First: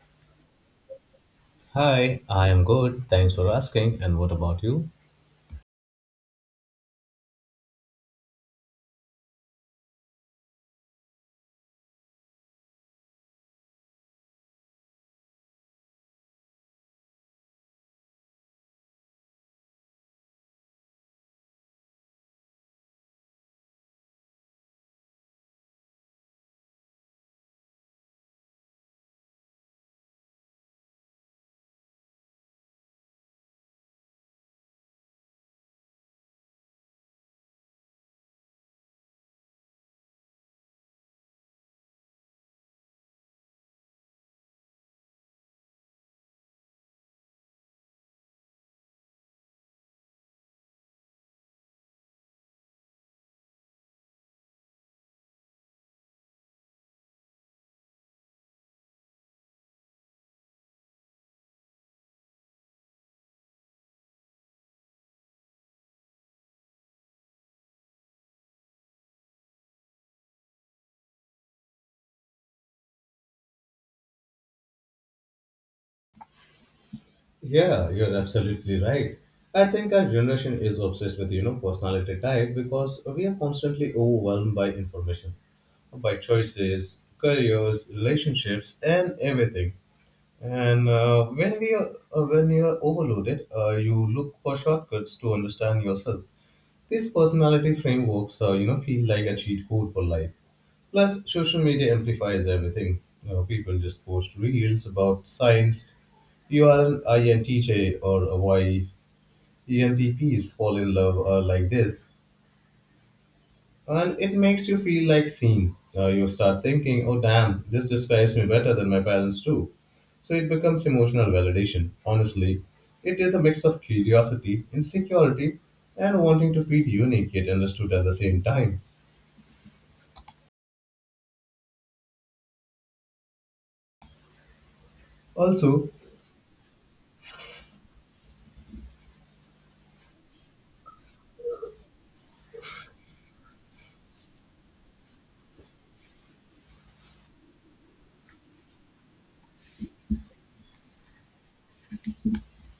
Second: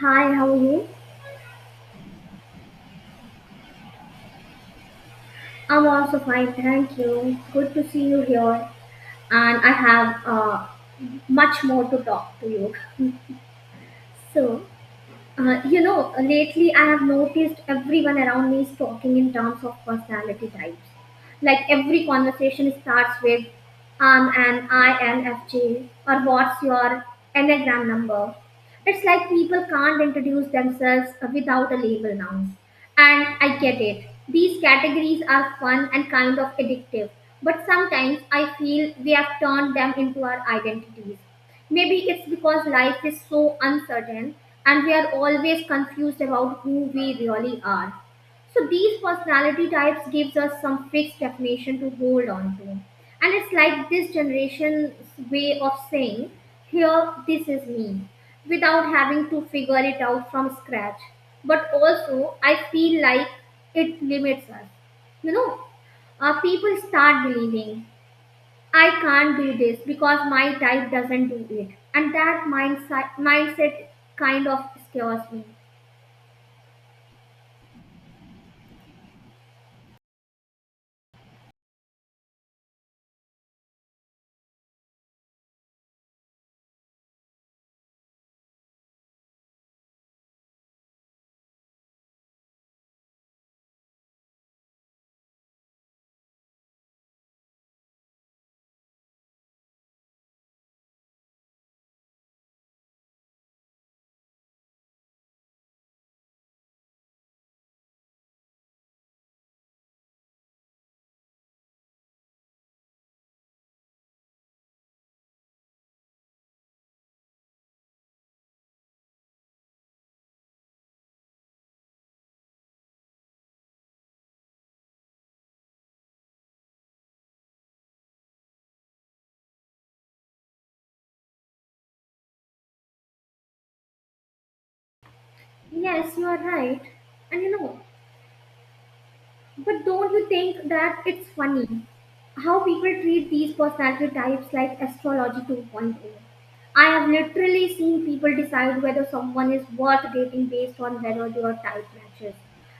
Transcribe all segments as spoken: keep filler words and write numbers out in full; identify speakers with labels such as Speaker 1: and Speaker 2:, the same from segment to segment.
Speaker 1: Hi, how are you?
Speaker 2: Hi, I am good. Thanks for asking. And what about you?
Speaker 1: I'm also fine, thank you. Good to see you here, and I have uh, much more to talk to you. So, uh, you know, lately I have noticed everyone around me is talking in terms of personality types. Like every conversation starts with I'm an I N F J, or what's your Enneagram number? It's like people can't introduce themselves without a label now. And I get it. These categories are fun and kind of addictive, but sometimes I feel we have turned them into our identities. Maybe it's because life is so uncertain and we are always confused about who we really are. So these personality types gives us some fixed definition to hold on to. And it's like this generation's way of saying, here this is me, without having to figure it out from scratch. But also I feel like it limits us. You know, uh, People start believing I can't do this because my type doesn't do it. And that mindset mindset kind of scares me.
Speaker 2: Yeah, you're absolutely right. I think our generation is obsessed with you know pollution by choices, cuts, everything. And uh, when we are, uh, When you are overloaded, uh, you look for shortcuts to understand yourself. These personality frameworks, uh, you know, feel like a cheat code for life. Plus, social media amplifies everything. You know, people just post reels about things. You are an I N T J or a Y. E N T Ps fall in love uh, like this. And it makes you feel like seen. Uh, you start thinking, oh damn, this describes me better than my parents do. So it becomes emotional validation. Honestly, it is a mix of curiosity, insecurity, and wanting to feel unique yet understood at the same time. Also,
Speaker 1: Yes, you are right. And you know, But don't you think that it's funny how people treat these personality types like astrology 2.0? I have literally seen people decide whether someone is worth dating based on whether their type matches.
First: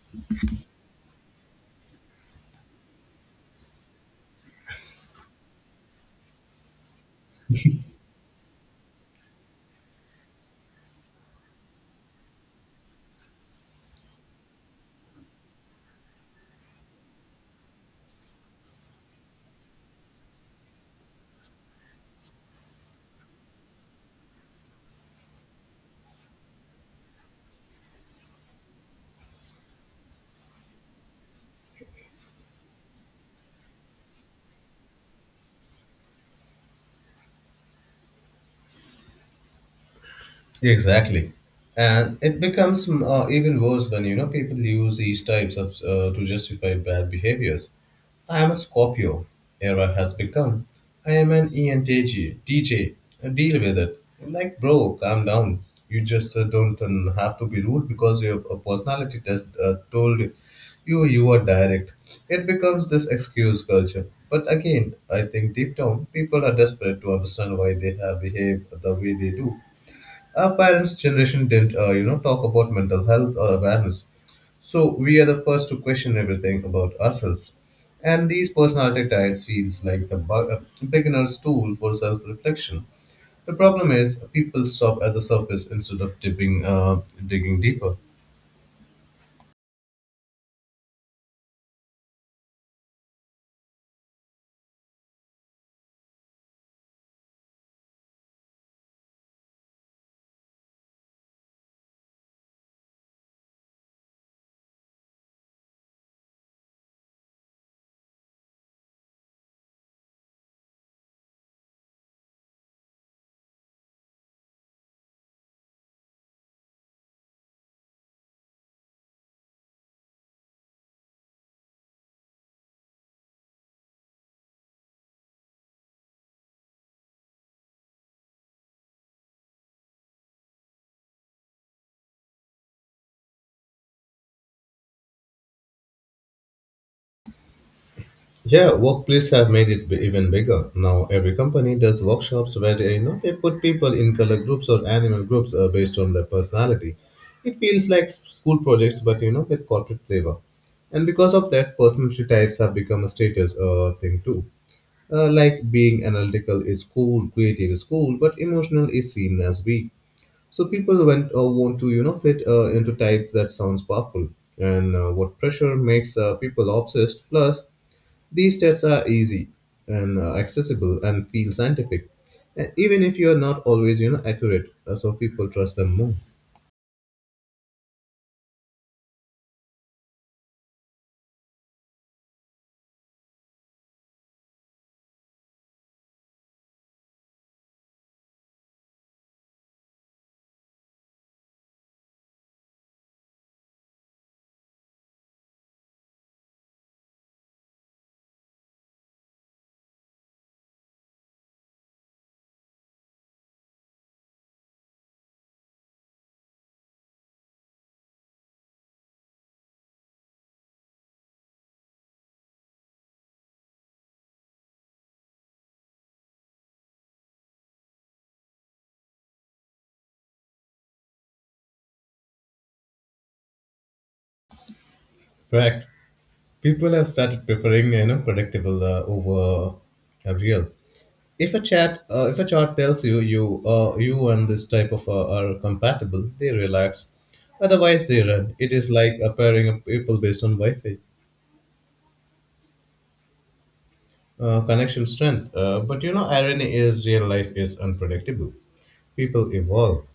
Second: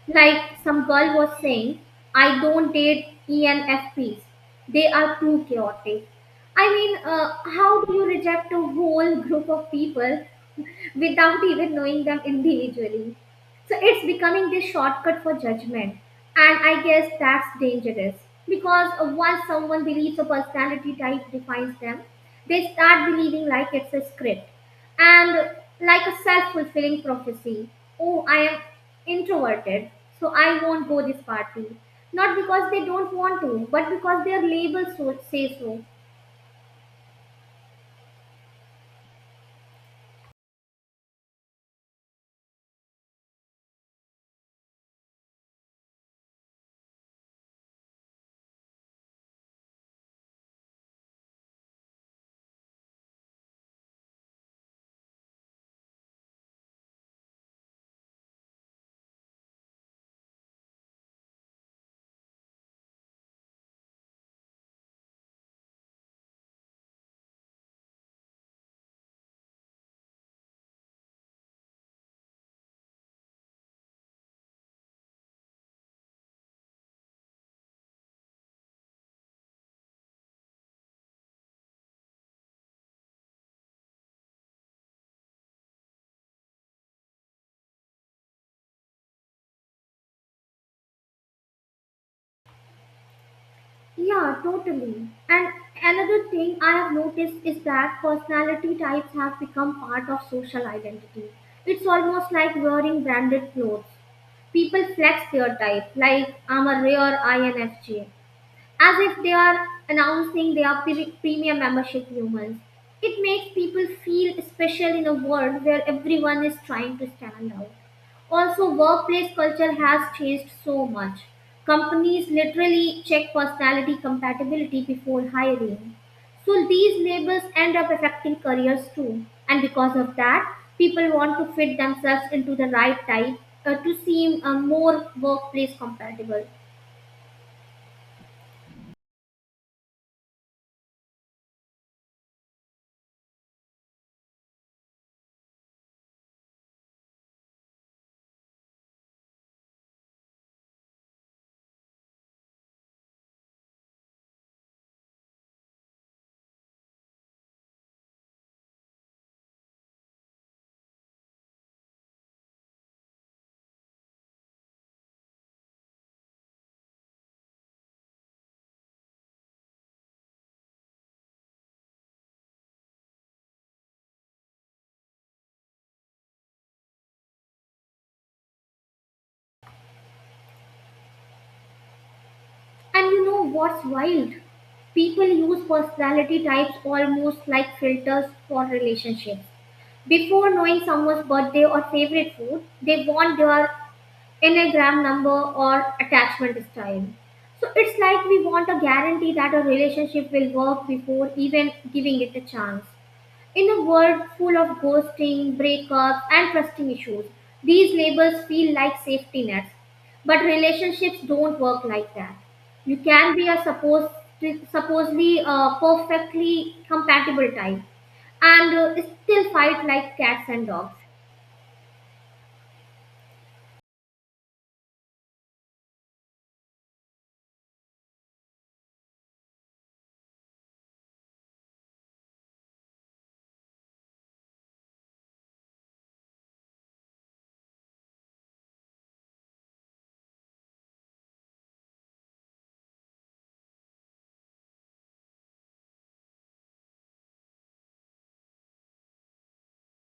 Speaker 1: Like some girl was saying, I don't date E N F Ps. They are too chaotic. I mean, uh, how do you reject a whole group of people without even knowing them individually. So it's becoming this shortcut for judgment. And I guess that's dangerous because once someone believes a personality type defines them, they start believing like it's a script and like a self fulfilling prophecy. Oh, I am introverted, so I won't go this party. Not because they don't want to, but because their label so, say so.
Speaker 2: exactly. And it becomes mm, uh, even worse when, you know, people use these types of uh, to justify bad behaviors. I am a Scorpio. Era has become. I am an E N T J. Uh, Deal with it. Like, bro, calm down. You just uh, don't um, have to be rude because your uh, personality test uh, told you you are direct. It becomes this excuse culture. But again, I think deep down, people are desperate to understand why they have behaved the way they do. Our parents' generation didn't, uh, you know, talk about mental health or awareness. So we are the first to question everything about ourselves. And these personality types feels like the bu- uh, beginner's tool for self-reflection. The problem is people stop at the surface instead of dipping, uh, digging deeper.
Speaker 1: Yeah, totally. And another thing I have noticed is that personality types have become part of social identity. It's almost like wearing branded clothes. People flex their type, like I'm a rare I N F J as if they are announcing they are pre- premium membership humans. It makes people feel special in a world where everyone is trying to stand out. Also, workplace culture has changed so much. Companies literally check personality compatibility before hiring. So these labels end up affecting careers too. And because of that, people want to fit themselves into the right type uh, to seem uh, more workplace compatible.
Speaker 2: Yeah, workplace have made it b- even bigger. Now every company does workshops where they, you know, they put people in color groups or animal groups uh, based on their personality. It feels like s- school projects, but you know, with corporate flavor. And because of that, personality types have become a status uh, thing too. Uh, like, being analytical is cool, creative is cool, but emotional is seen as weak. So people went uh, want to, you know, fit uh, into types that sounds powerful, and uh, what pressure makes uh, people obsessed. Plus, these tests are easy and uh, accessible and feel scientific, and even if you are not always, you know, accurate. Uh, so people trust them more.
Speaker 1: And you know what's wild? People use personality types almost like filters for relationships. Before knowing someone's birthday or favorite food, they want their Enneagram number or attachment style. So it's like we want a guarantee that a relationship will work before even giving it a chance. In a world full of ghosting, breakups, and trusting issues, these labels feel like safety nets. But relationships don't work like that. You can be a supposed, supposedly uh, perfectly compatible type and uh, still fight like cats and dogs.
Speaker 2: Fact: people have started preferring, you know, predictable uh, over uh, real. If a chat uh, if a chart tells you you uh, you and this type of uh, are compatible, they relax, otherwise they run. It is like a pairing of people based on wi-fi uh, connection strength, uh, but you know, irony is real life is unpredictable. people evolve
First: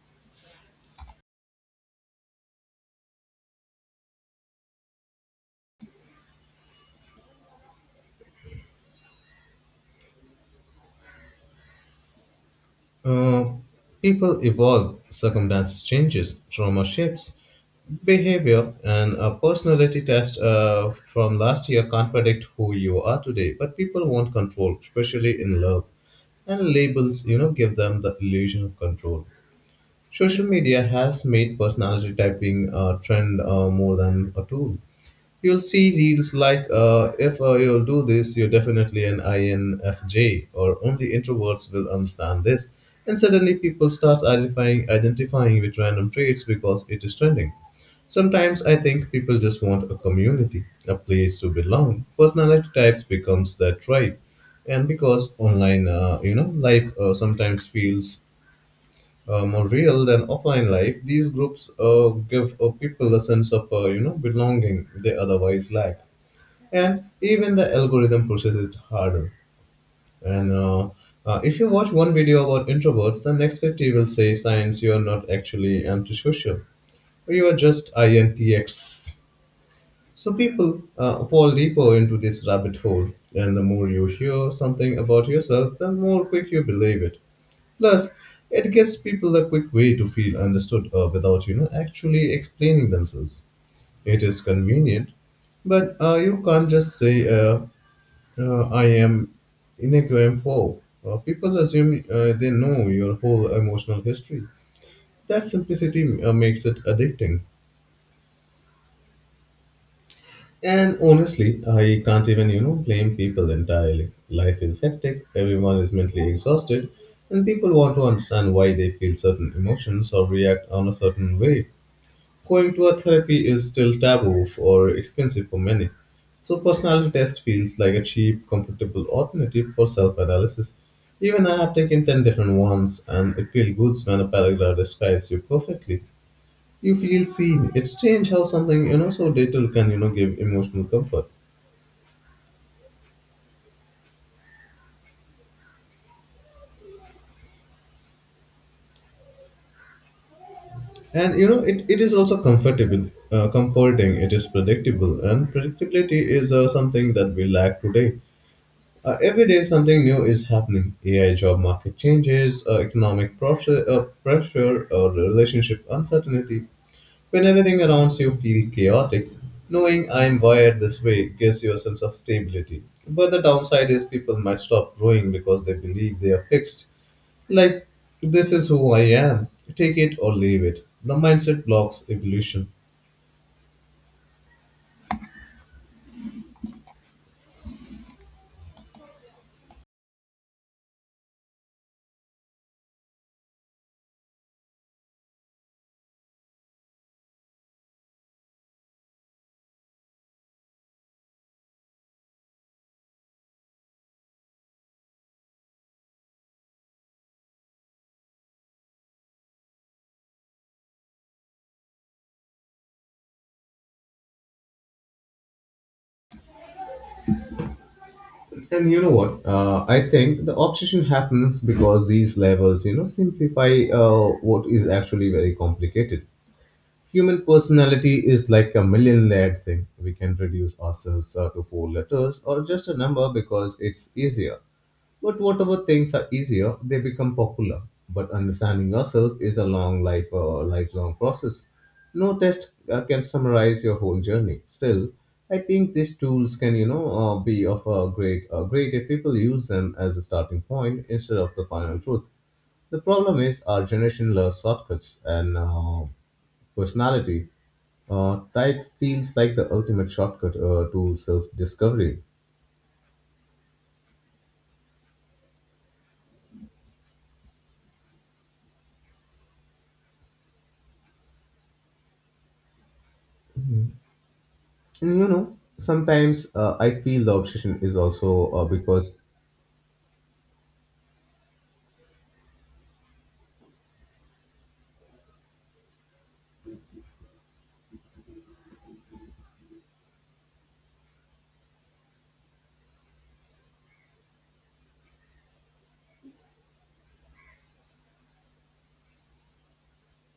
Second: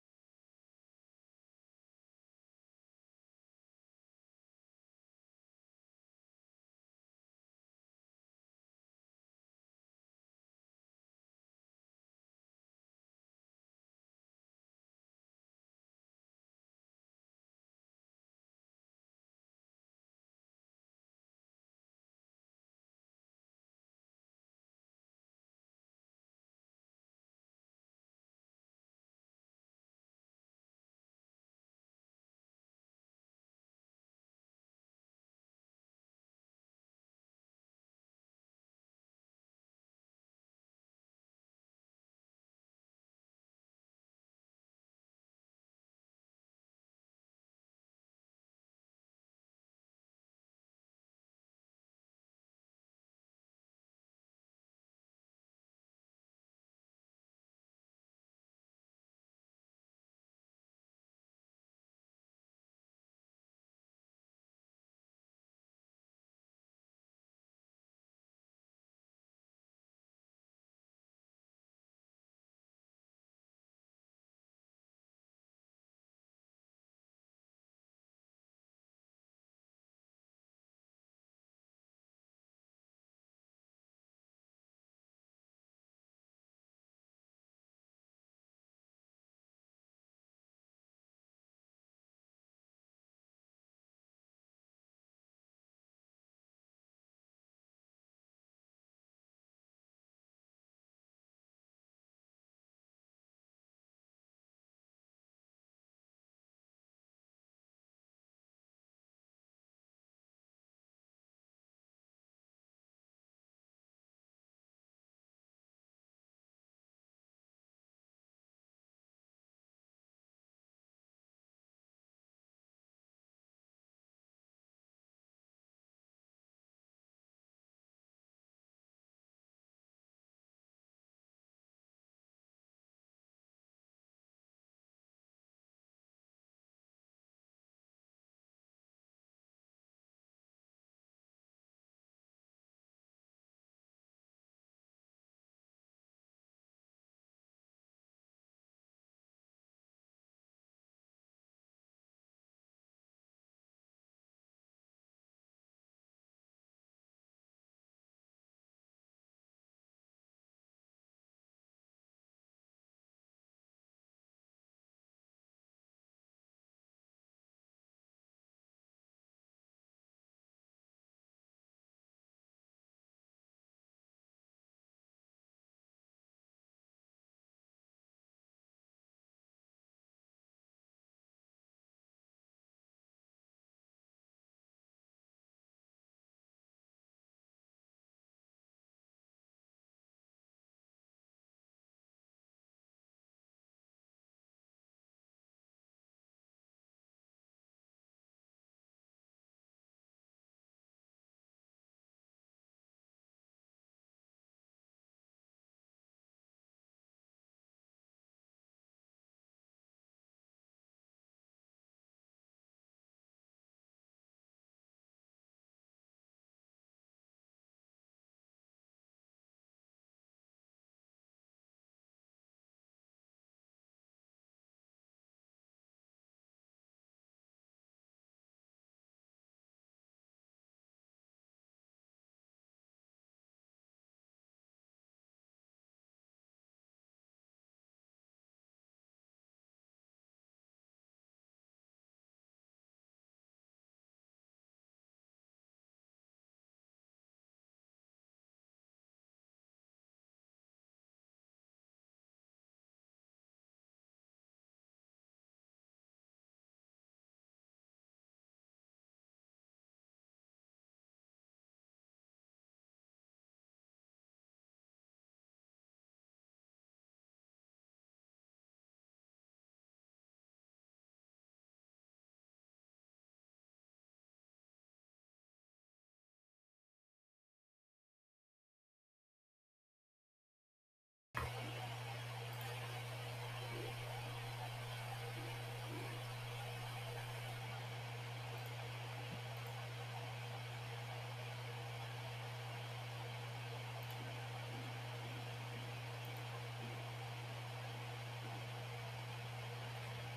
Speaker 2: Uh, People evolve, circumstances changes, trauma shifts, behavior, and a personality test uh, from last year can't predict who you are today. But people want control, especially in love, and labels, you know, give them the illusion of control. Social media has made personality typing a trend uh, more than a tool. You'll see reels like uh, if uh, you'll do this, you're definitely an I N F J, or only introverts will understand this. And suddenly people start identifying, identifying with random traits because it is trending. Sometimes I think people just want a community, a place to belong. Personality types becomes that tribe, and because online, uh, you know, life uh, sometimes feels uh, more real than offline life, these groups uh, give uh, people a sense of uh, you know belonging they otherwise lack, and even the algorithm processes it harder. And uh, uh, If you watch one video about introverts, the next fifty will say science you are not actually antisocial, or you are just I N T X. So people uh, fall deeper into this rabbit hole, and the more you hear something about yourself, the more quick you believe it. Plus, it gives people a quick way to feel understood uh, without you know actually explaining themselves. It is convenient, but uh, you can't just say uh, uh, I am inexorable. Uh, people assume uh, they know your whole emotional history. That simplicity uh, makes it addicting. And honestly, I can't even, you know, blame people entirely. Life is hectic, everyone is mentally exhausted, and people want to understand why they feel certain emotions or react on a certain way. Going to a therapy is still taboo or expensive for many, so personality test feels like a cheap, comfortable alternative for self-analysis. Even I have taken ten different ones and it feels good when a paragraph describes you perfectly. You feel seen. It's strange how something, you know, so little can, you know, give emotional comfort. And, you know, it, it is also comfortable, uh, comforting. It is predictable and predictability is uh, something that we lack today. Uh, every day, something new is happening. A I job market changes, uh, economic pressure, uh, pressure, or relationship uncertainty. When everything around you feels chaotic, knowing I am wired this way gives you a sense of stability. But the downside is people might stop growing because they believe they are fixed. Like, this is who I am. Take it or leave it. The mindset blocks evolution. And you know what? Uh, I think the obsession happens because these levels, you know, simplify uh, what is actually very complicated. Human personality is like a million layered thing. We can reduce ourselves uh, to four letters or just a number because it's easier. But whatever things are easier, they become popular. But understanding yourself is a long life, uh, lifelong process. No test uh, can summarize your whole journey. Still, I think these tools can, you know, uh, be of a great, uh, great if people use them as a starting point instead of the final truth. The problem is our generation loves shortcuts, and uh, personality, uh, diet feels like the ultimate shortcut uh, to self discovery. And you know, sometimes uh, I feel the obsession is also uh, because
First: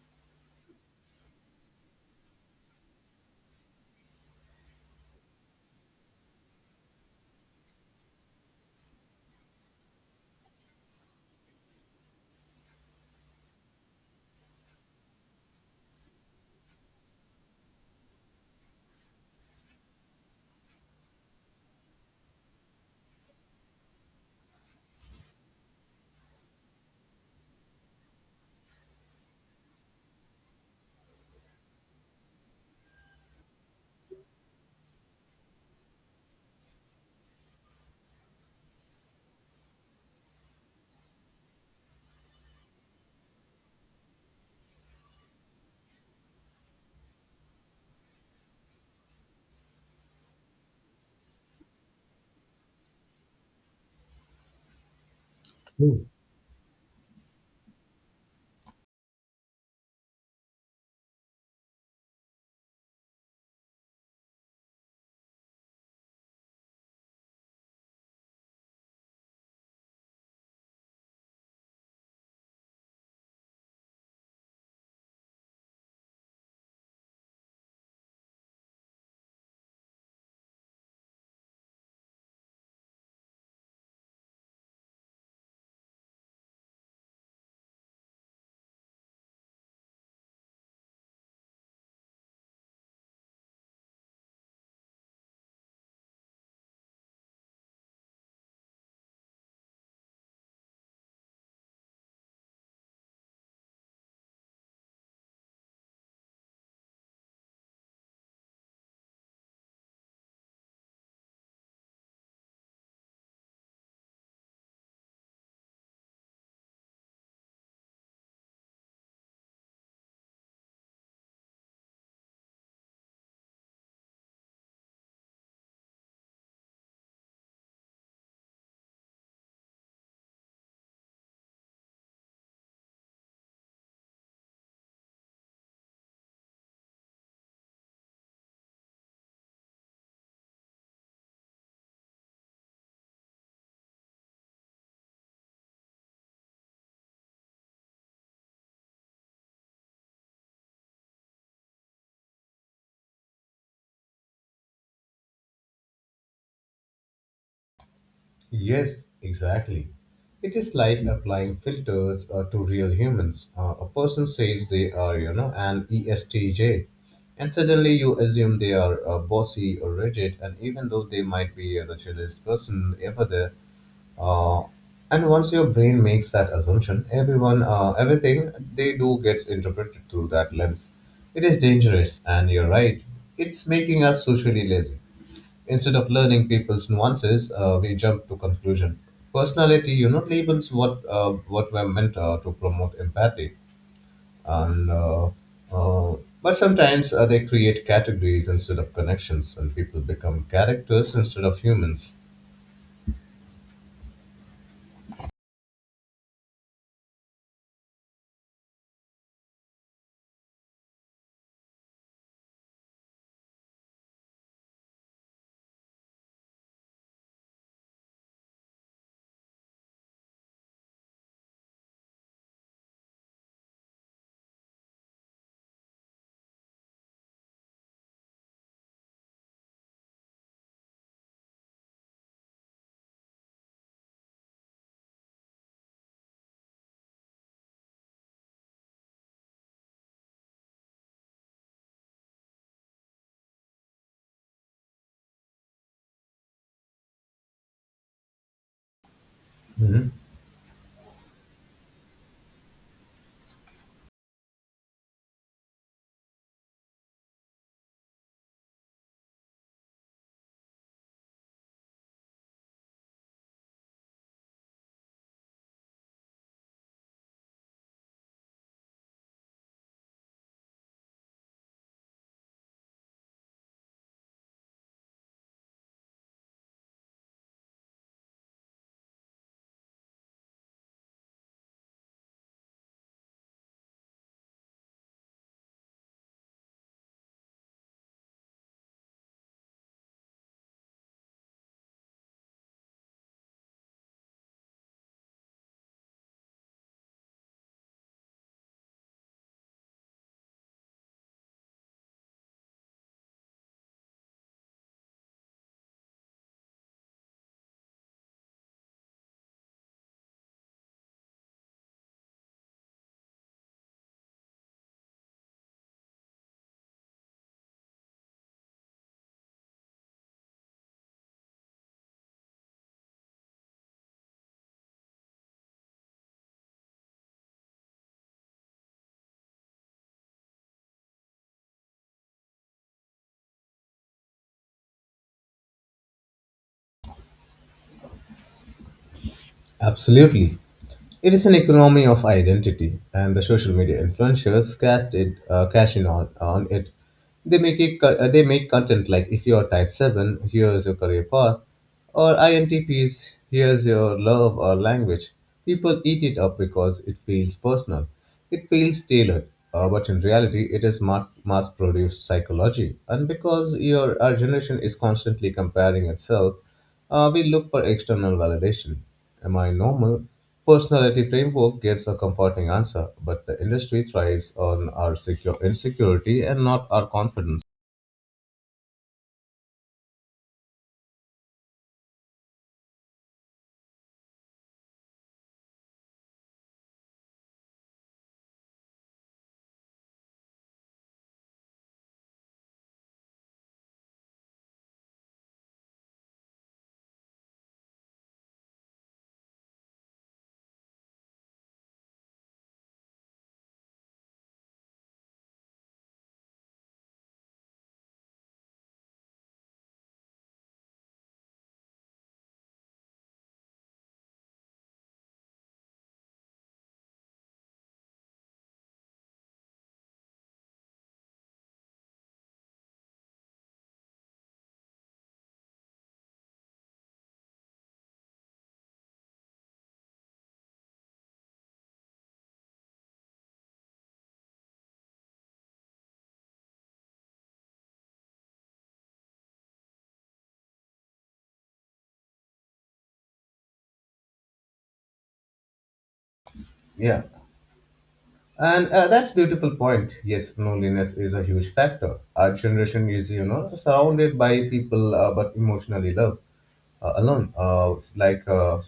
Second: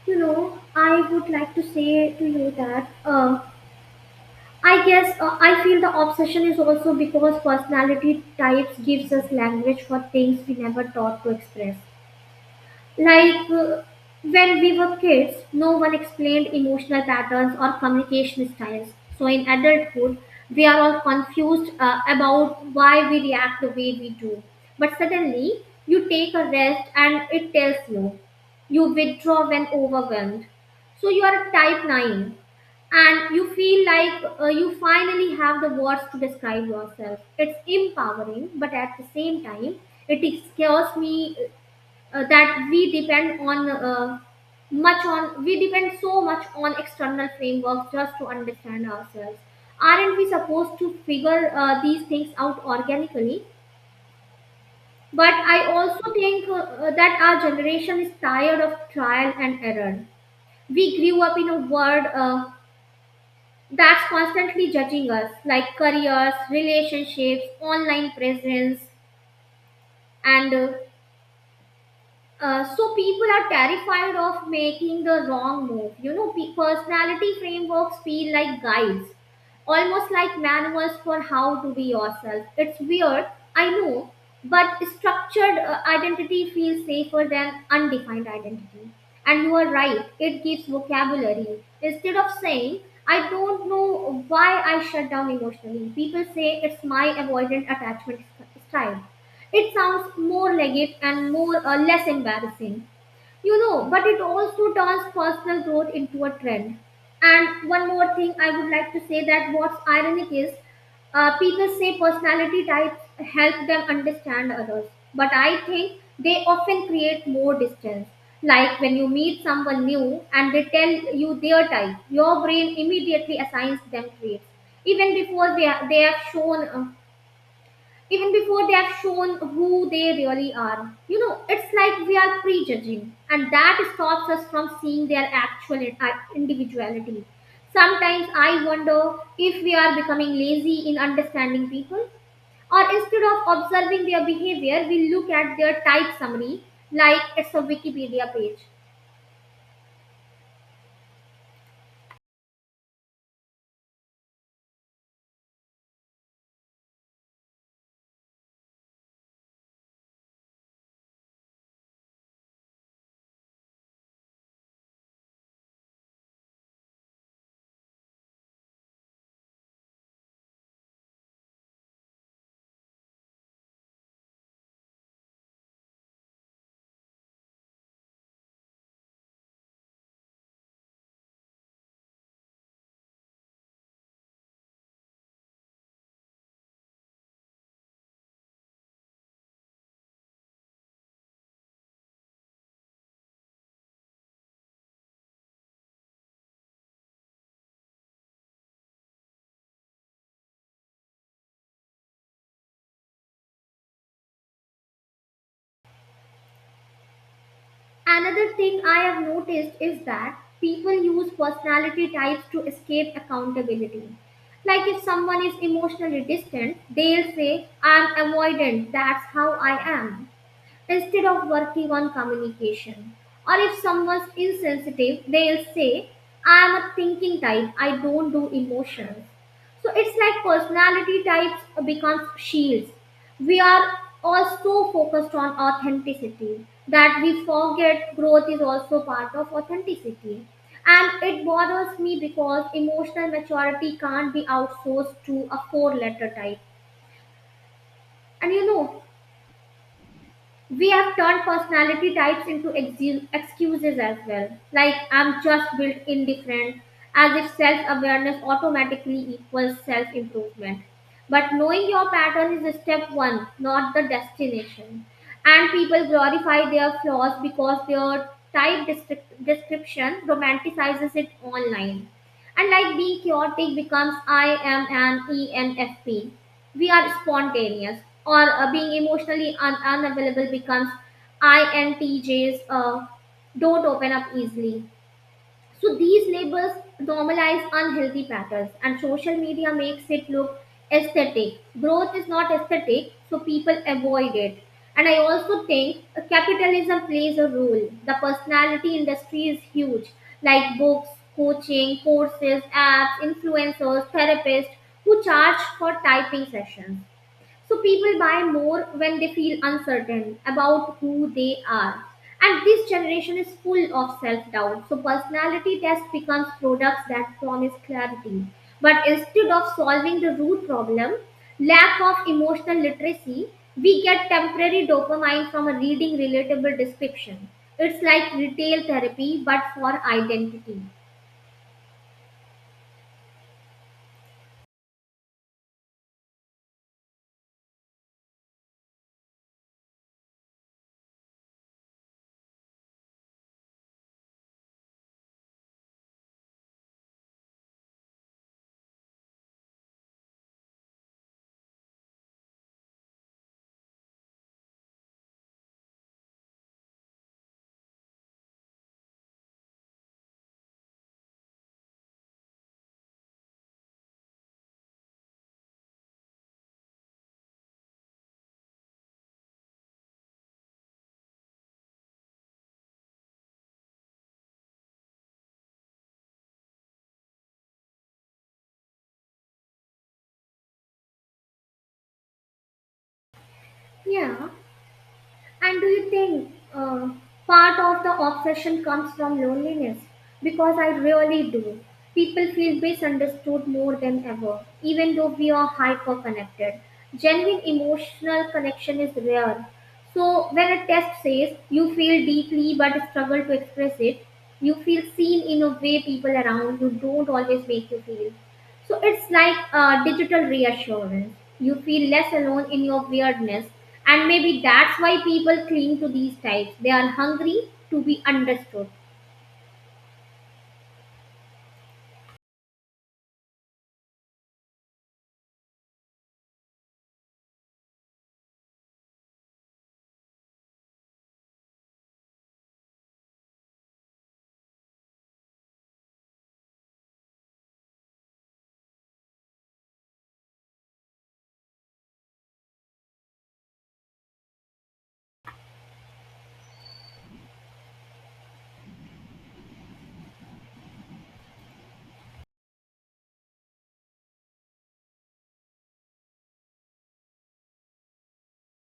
Speaker 1: You know, I would like to say to you that uh, I guess uh, I feel the obsession is also because personality types gives us language for things we never thought to express. Like uh, when we were kids, no one explained emotional patterns or communication styles. So in adulthood, we are all confused uh, about why we react the way we do. But suddenly, you take a rest and it tells you. You withdraw when overwhelmed. So you are a type nine and you feel like uh, you finally have the words to describe yourself. It's empowering, but at the same time, it scares me uh, that we depend on uh, much on we depend so much on external frameworks just to understand ourselves. Aren't we supposed to figure uh, these things out organically? But I also
Speaker 2: oh,
Speaker 1: think uh, uh, that our generation is tired of trial and error. We grew up in a world uh, that's constantly judging us, like careers, relationships, online presence, and uh, Uh, so people are terrified of making the wrong move. You know, pe- personality frameworks feel like guides, almost like manuals for how to be yourself. It's weird, I know, but structured uh, identity feels safer than undefined identity. And you are right, it gives vocabulary. Instead of saying, I don't know why I shut down emotionally, people say it's my avoidant attachment st- style. It sounds more legit and more uh, less embarrassing, you know. But it also turns personal growth into a trend. And one more thing, I would like to say that what's ironic is, uh, people say personality types help them understand others, but I think they often create more distance. Like when you meet someone new and they tell you their type, your brain immediately assigns them traits, even before they, are, they have shown uh, even before they have shown who they really are. You know, it's like we are prejudging, and that stops us from seeing their actual i- individuality. Sometimes I wonder if we are becoming lazy in understanding people, or instead of observing their behavior, we look at their type summary like it's a Wikipedia page.
Speaker 2: yes, exactly. It is like applying filters uh, to real humans. Uh, a person says they are, you know, an E S T J, and suddenly you assume they are uh, bossy or rigid, and even though they might be uh, the chillest person ever there, uh, and once your brain makes that assumption, everyone, uh, everything they do gets interpreted through that lens. It is dangerous, and you're right. It's making us socially lazy. Instead of learning people's nuances, uh, we jump to conclusion. Personality, you know, labels what uh, what were meant uh, to promote empathy, and uh, uh, but sometimes uh, they create categories instead of connections, and people become characters instead of humans.
Speaker 1: Another thing I have noticed is that people use personality types to escape accountability. Like if someone is emotionally distant, they'll say, I'm avoidant, that's how I am instead of working on communication. Or if someone's insensitive, they'll say, I am a thinking type, I don't do emotions. So it's like personality types becomes shields. We are all so focused on authenticity that we forget growth is also part of authenticity. And it bothers me because emotional maturity can't be outsourced to a four letter type. And you know,
Speaker 2: Mhm.
Speaker 1: We have turned personality types into exu- excuses as well. Like, I'm just built indifferent, as if self awareness automatically equals self improvement. But knowing your pattern is a step one, not the destination. And people glorify their flaws because their type descrip- description romanticizes it online. And like being chaotic becomes I am an E N F P. We are spontaneous. Or uh, being emotionally un- unavailable becomes I N T Js uh, don't open up easily. So these labels normalize unhealthy patterns, and social media makes it look aesthetic. Growth is not aesthetic, so people avoid it. And I also think uh, capitalism plays a role. The personality industry is huge, like books, coaching, courses, apps, influencers, therapists who charge for typing sessions. So people buy more when they feel uncertain about who they are. And this generation is full of self doubt. So personality tests becomes products that promise clarity. But instead of solving the root problem, lack of emotional literacy, we get temporary dopamine from a reading relatable description. It's like retail therapy, but for identity.
Speaker 2: Absolutely. It is an economy of identity, and the social media influencers cast it, uh, cash in on, on it. They make it, co- uh, they make content like, if you are type seven, here's your career path, or I N T Ps, here's your love or language. People eat it up because it feels personal, it feels tailored. Uh, but in reality, it is mass produced psychology. And because your, our generation is constantly comparing itself, uh, we look for external validation. Am I normal? Personality framework gives a comforting answer, but the industry thrives on our secure insecurity and not our confidence.
Speaker 1: Yeah. And do you think uh, part of the obsession comes from loneliness? Because I really do. People feel misunderstood more than ever, even though we are hyper connected. Genuine emotional connection is rare. So, when a test says you feel deeply but struggle to express it, you feel seen in a way people around you don't always make you feel. So it's like a digital reassurance. You feel less alone in your weirdness, and maybe that's why people cling to these types. They are hungry to be understood.
Speaker 2: Yeah, and uh, that's beautiful point. Yes, loneliness is a huge factor. Our generation is, you know, surrounded by people uh, but emotionally loved uh, alone. Uh, it's like uh,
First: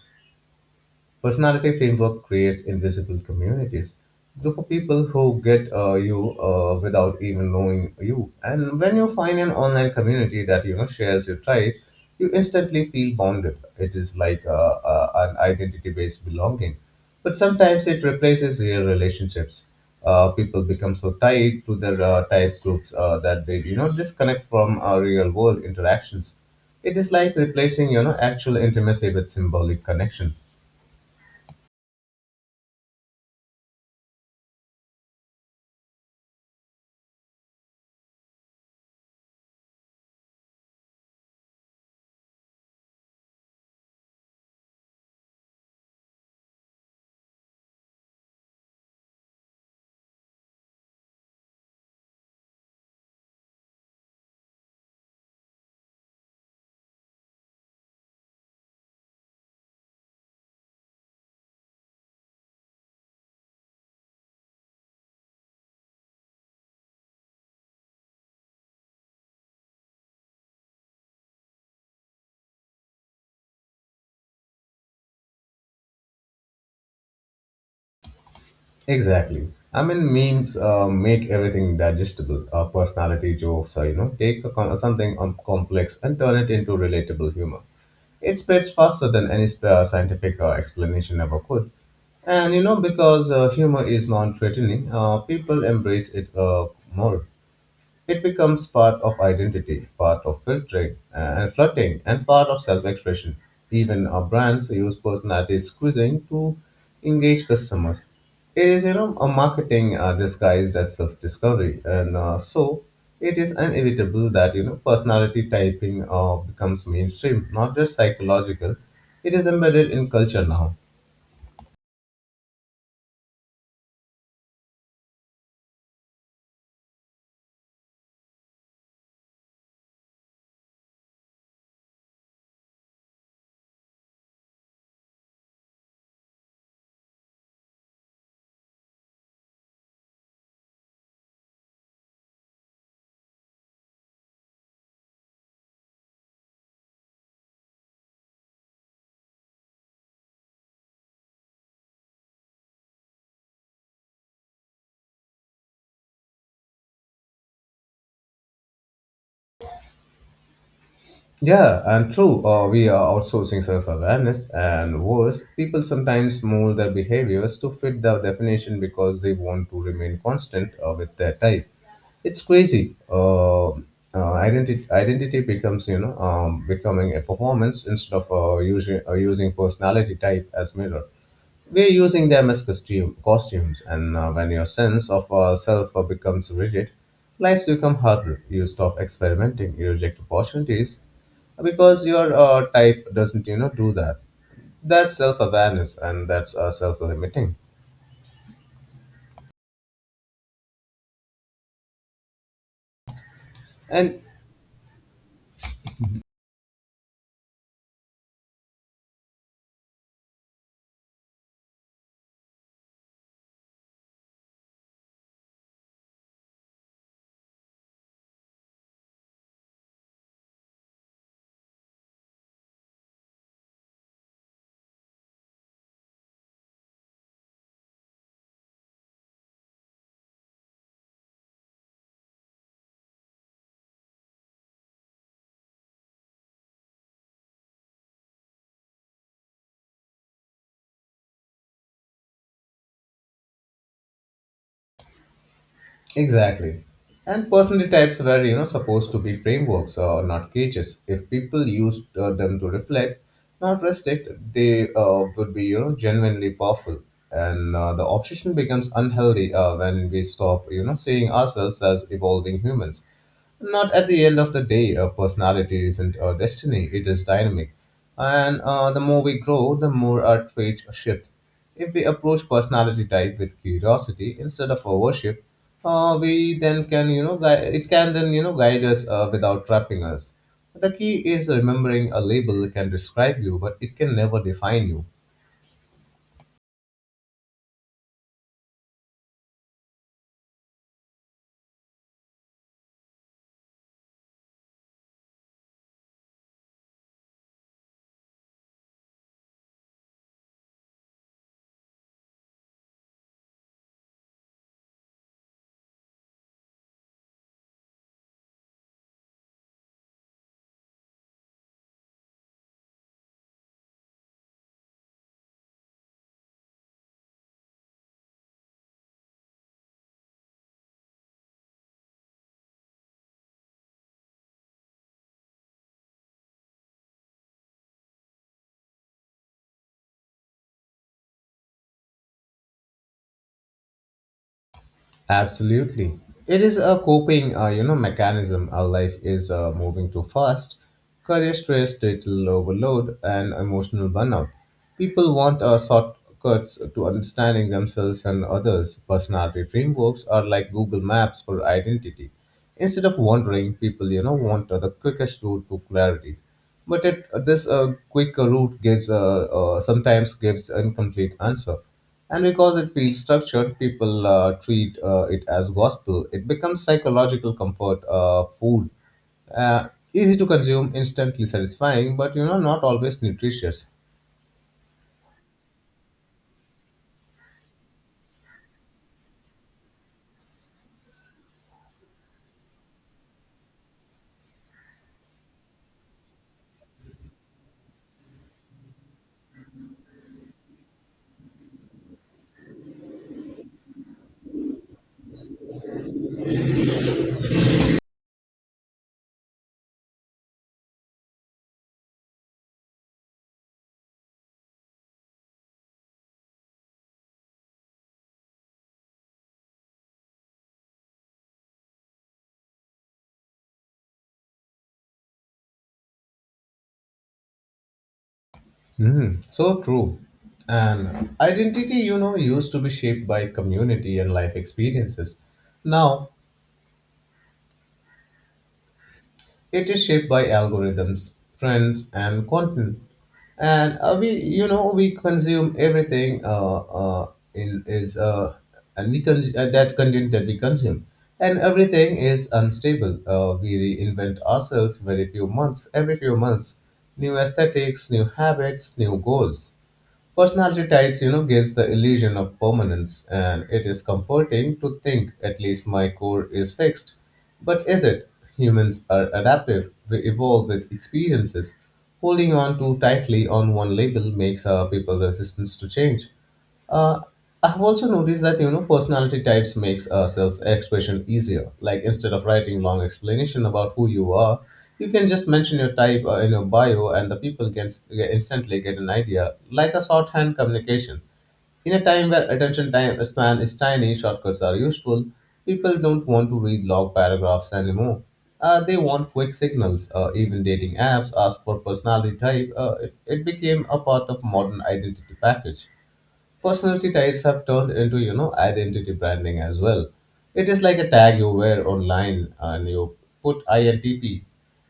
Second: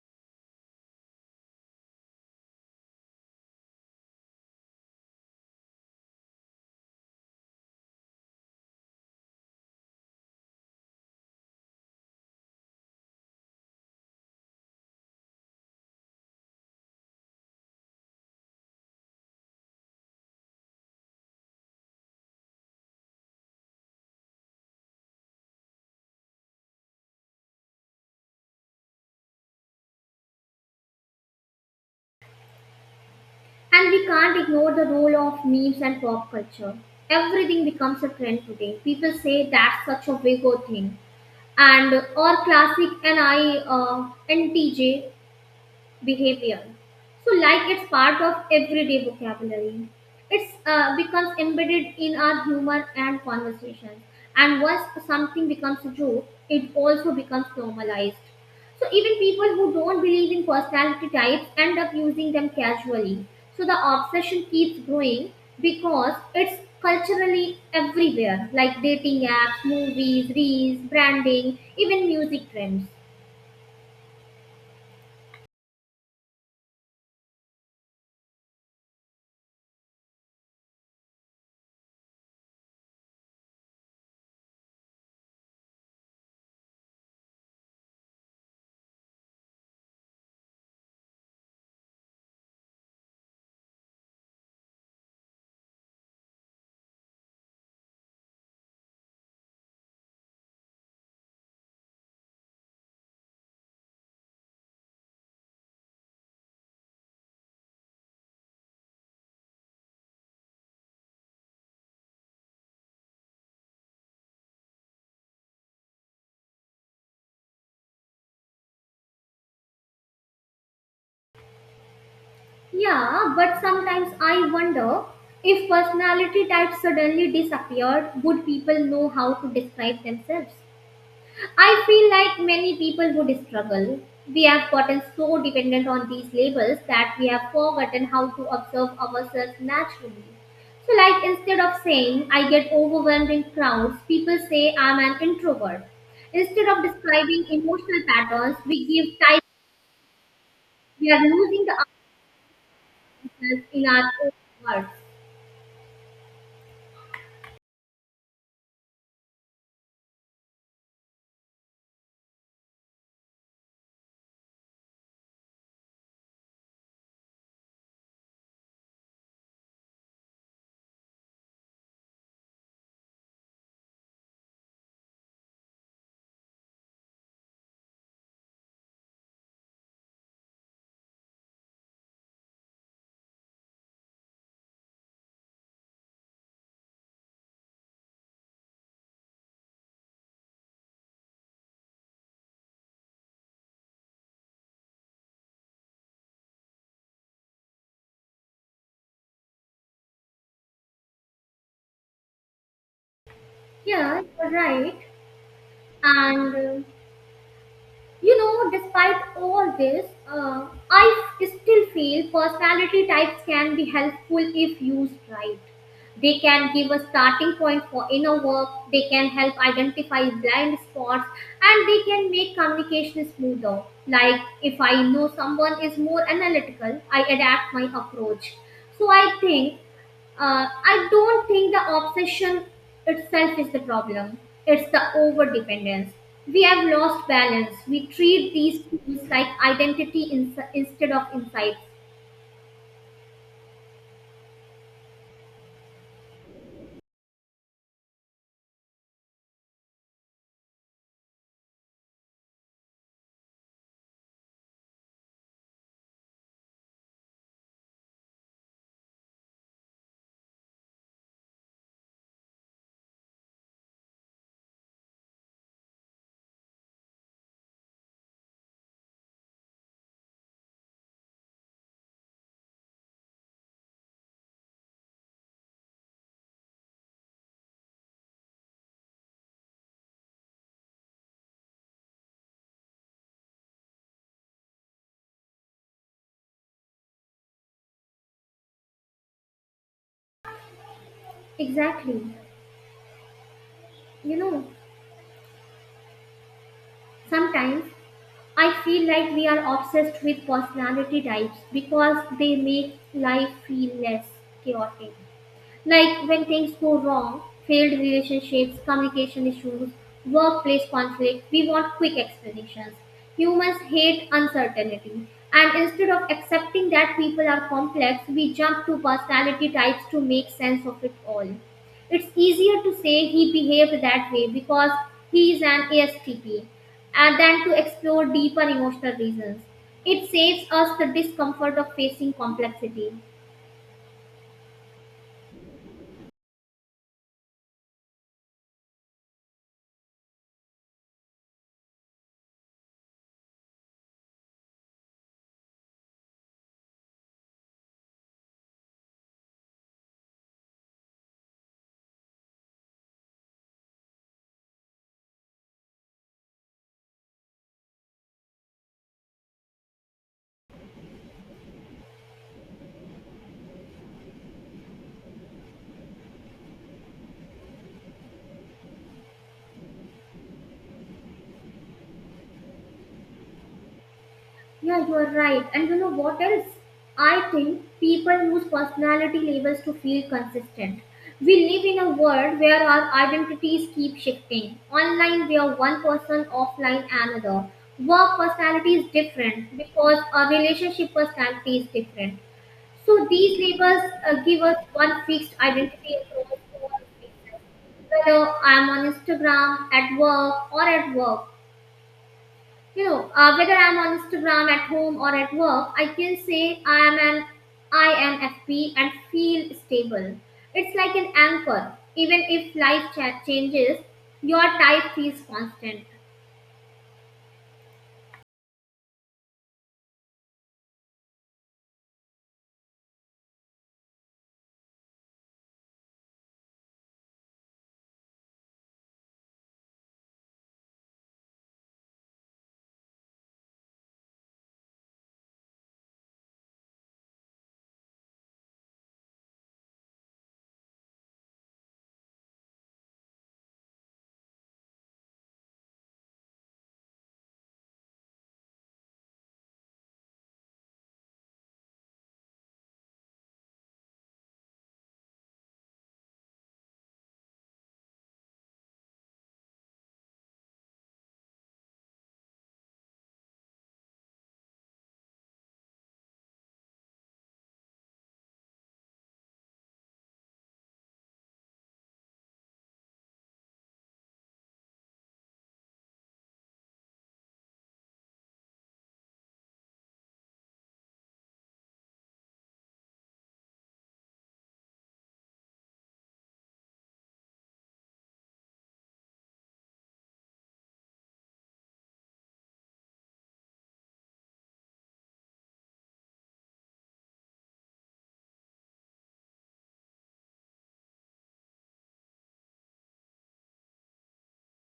Speaker 2: Personality framework creates invisible communities, group of people who get uh, you uh, without even knowing you. And when you find an online community that, you know, shares your tribe, you instantly feel bonded. It is like uh, uh, an identity-based belonging, but sometimes it replaces real relationships. Uh, people become so tied to their uh, type groups uh, that they, you know, disconnect from uh, real world interactions. It is like replacing, you know, actual intimacy with symbolic connection.
Speaker 1: And we can't ignore the role of memes and pop culture. Everything becomes a trend today. People say that's such a big thing. And or classic N I uh, N T J behavior. So, like it's part of everyday vocabulary. It's uh, becomes embedded in our humor and conversations. And once something becomes a joke, it also becomes normalized. So even people who don't believe in personality types end up using them casually. So the obsession keeps growing because it's culturally everywhere, like dating apps, movies, reels, branding, even music trends.
Speaker 2: Exactly. I mean, memes uh, make everything digestible. Uh, personality jokes, uh, you know, take a con- something um, complex and turn it into relatable humor. It spreads faster than any sp- uh, scientific uh, explanation ever could. And you know, because uh, humor is non-threatening, uh, people embrace it uh, more. It becomes part of identity, part of filtering uh, and flirting, and part of self expression. Even our brands use personality squeezing to engage customers. It is, you know, a marketing uh, disguised as self discovery, and uh, so it is inevitable that, you know, personality typing uh, becomes mainstream, not just psychological. It is embedded in culture now.
Speaker 1: Yeah, but sometimes I wonder if personality types suddenly disappeared, would people know how to describe themselves? I feel like many people would struggle. We have gotten so dependent on these labels that we have forgotten how to observe ourselves naturally. So, like, instead of saying I get overwhelmed in crowds, people say I'm an introvert. Instead of describing emotional patterns, we give types, we are losing the ourselves in our own words.
Speaker 2: Yeah, and true, uh, we are outsourcing self awareness, and worse, people sometimes mold their behaviors to fit the definition because they want to remain constant uh, with their type. It's crazy. Uh, uh, identity identity becomes, you know, um, becoming a performance instead of uh, using uh, using personality type as mirror. We're using them as costume costumes, and uh, when your sense of uh, self uh, becomes rigid, lives become harder. You stop experimenting, you reject opportunities, because your uh, type doesn't you know do that. That's self-awareness and that's uh, self-limiting and
Speaker 1: Yeah, you're right. And uh, you know, despite all this, uh, I still feel personality types can be helpful if used right. They can give a starting point for inner work, they can help identify blind spots, and they can make communication smoother. Like, if I know someone is more analytical, I adapt my approach. So, I think uh, I don't think the obsession itself is the problem. It's the over dependence. We have lost balance. We treat these tools like identity ins- instead of insights.
Speaker 2: exactly. And personality types were, you know, supposed to be frameworks or not cages. If people used uh, them to reflect, not restrict, they uh, would be, you know, genuinely powerful. And uh, the obsession becomes unhealthy uh, when we stop, you know, seeing ourselves as evolving humans. Not at the end of the day, uh, personality isn't a destiny, it is dynamic. And uh, the more we grow, the more our traits shift. If we approach personality type with curiosity instead of a worship, uh, we then can you know guide, it can then you know guide us uh, without trapping us. The key is remembering a label can describe you, but it can never define you.
Speaker 1: Exactly. You know, sometimes I feel like we are obsessed with personality types because they make life feel less chaotic. Like when things go wrong, failed relationships, communication issues, workplace conflict, we want quick explanations. Humans hate uncertainty. And instead of accepting that people are complex, we jump to personality types to make sense of it all. It's easier to say he behaved that way because he is an A S T P and than to explore deeper emotional reasons. It saves us the discomfort of facing complexity.
Speaker 2: Absolutely. It is a coping, uh, you know, mechanism. Our life is uh, moving too fast. Career stress, digital overload, and emotional burnout. People want uh, shortcuts to understanding themselves and others. Personality frameworks are like Google Maps for identity. Instead of wandering, people, you know, want uh, the quickest route to clarity. But it, this uh, quicker route gives uh, uh, sometimes gives incomplete answer. And because it feels structured, people uh, treat uh, it as gospel. It becomes psychological comfort uh, food. Uh, Easy to consume, instantly satisfying, but you know, not always nutritious.
Speaker 1: Yeah, you are right. And you know what else? I think people use personality labels to feel consistent. We live in a world where our identities keep shifting. Online, we are one person, offline, another. Work personality is different because our relationship personality is different. So these labels uh, give us one fixed identity across all spaces. Whether I am on Instagram, at work, or at work you know uh, Whether I'm on Instagram at home or at work, I can say I am an I N F P and feel stable. It's like an anchor, even if life cha- changes, your type feels constant.
Speaker 2: Mm, so true. And identity, you know, used to be shaped by community and life experiences. Now, it is shaped by algorithms, trends, and content. And uh, we, you know, we consume everything uh, uh, in is uh, and we con- uh, that content that we consume, and everything is unstable. Uh, we reinvent ourselves very few months, every few months, new aesthetics, new habits, new goals. Personality types, you know, gives the illusion of permanence, and it is comforting to think at least my core is fixed. But is it? Humans are adaptive, we evolve with experiences. Holding on too tightly on one label makes our people resistant to change. Uh, I've also noticed that you know personality types makes uh, self-expression easier. Like instead of writing long explanation about who you are, you can just mention your type uh, in your bio, and the people can s- get- instantly get an idea, like a shorthand communication. In a time where attention time span is tiny, shortcuts are useful. People don't want to read long paragraphs anymore. Uh, they want quick signals. Uh, even dating apps ask for personality type. Uh, it, it became a part of modern identity package. Personality types have turned into, you know, identity branding as well. It is like a tag you wear online, and you put I N T P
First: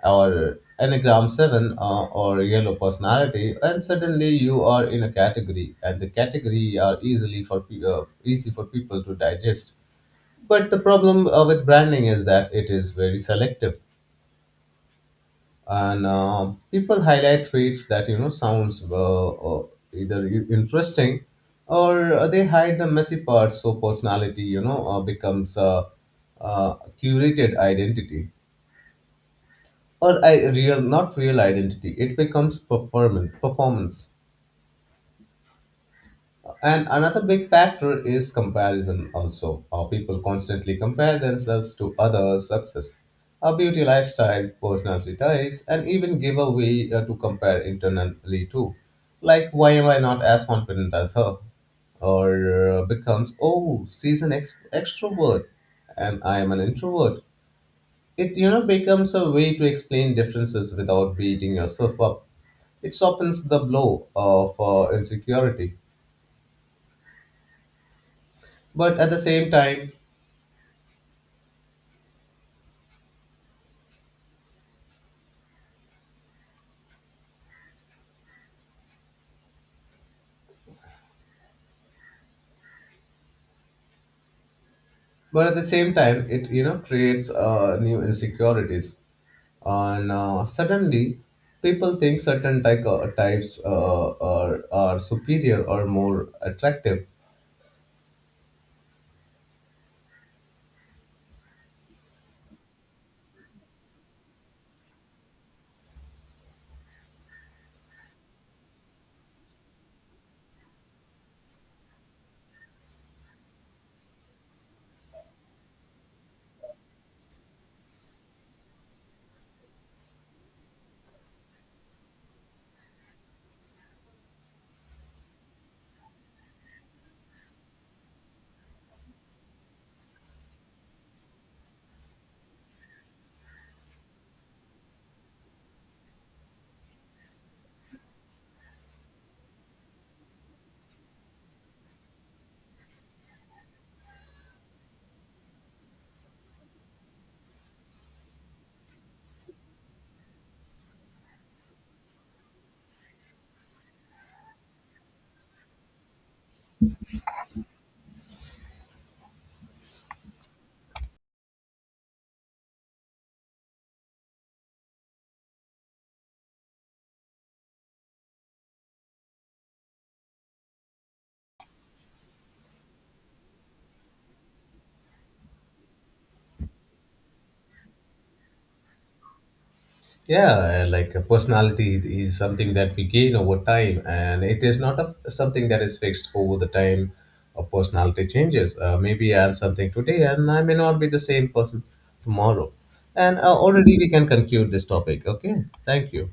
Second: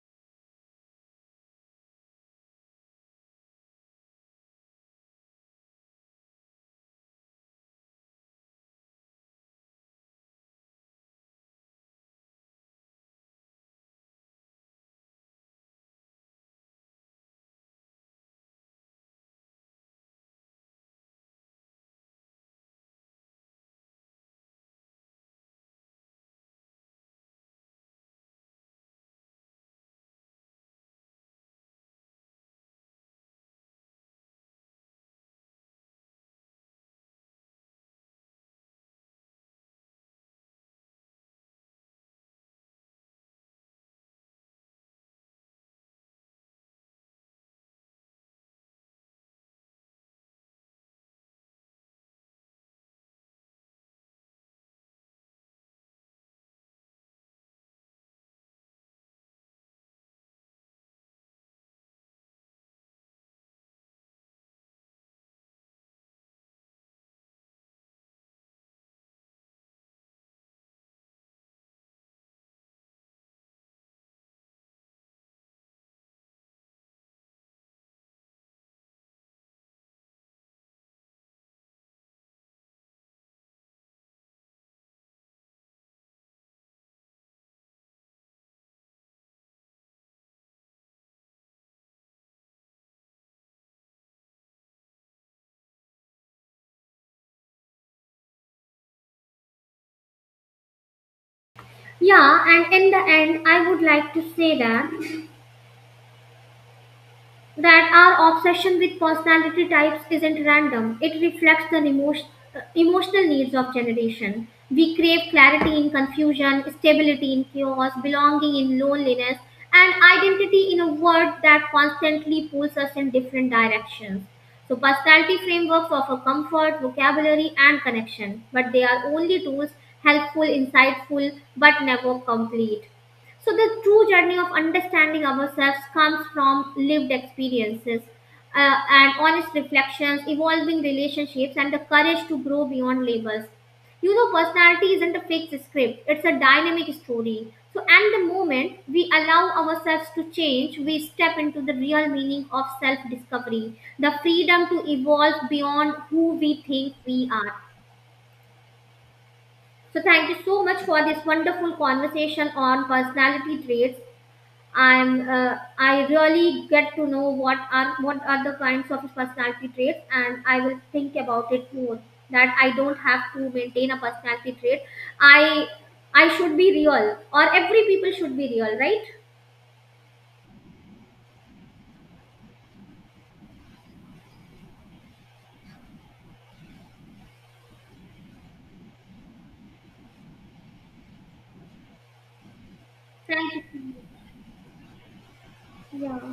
Speaker 2: or Enneagram seven uh, or Yellow Personality, and suddenly you are in a category, and the category are easily for pe- uh, easy for people to digest. But the problem uh, with branding is that it is very selective, and uh, people highlight traits that you know sounds uh, uh, either i- interesting, or uh, they hide the messy parts. So personality you know uh, becomes a, a curated identity, or I real not real identity, it becomes performance performance And another big factor is comparison also. Uh, people constantly compare themselves to others' success, our beauty lifestyle, personality types, and even give a way uh, to compare internally too. Like, why am I not as confident as her? Or uh, becomes, oh, she's an ex- extrovert and I am an introvert. It, you know, becomes a way to explain differences without beating yourself up. It softens the blow of uh, insecurity, but at the same time but at the same time it you know creates uh, new insecurities. And uh, suddenly people think certain type, uh, types uh, are, are superior or more attractive.
Speaker 1: Yeah, and in the end I would like to say that that our obsession with personality types isn't random. It reflects the emotion, emotional needs of generation. We crave clarity in confusion, stability in chaos, belonging in loneliness, and identity in a world that constantly pulls us in different directions. So, personality frameworks offer comfort, vocabulary, and connection, but they are only tools, helpful, insightful, but never complete. So, the true journey of understanding ourselves comes from lived experiences uh, and honest reflections, evolving relationships, and the courage to grow beyond labels. You know, personality isn't a fixed script, it's a dynamic story. So, and the moment we allow ourselves to change, we step into the real meaning of self discovery, the freedom to evolve beyond who we think we are. So, thank you so much for this wonderful conversation on personality traits. I'm uh, I really get to know what are what are the kinds of personality traits, and I will think about it more. That I don't have to maintain a personality trait. I I should be real, or every people should be real, right?
Speaker 2: Yeah, like a personality is something that we gain over time, and it is not a, something that is fixed over the time. A personality changes, uh, maybe I'm something today and I may not be the same person tomorrow. And uh,
Speaker 1: Thank you.
Speaker 2: already we can conclude this topic, okay? Thank
Speaker 1: Yeah.
Speaker 2: you.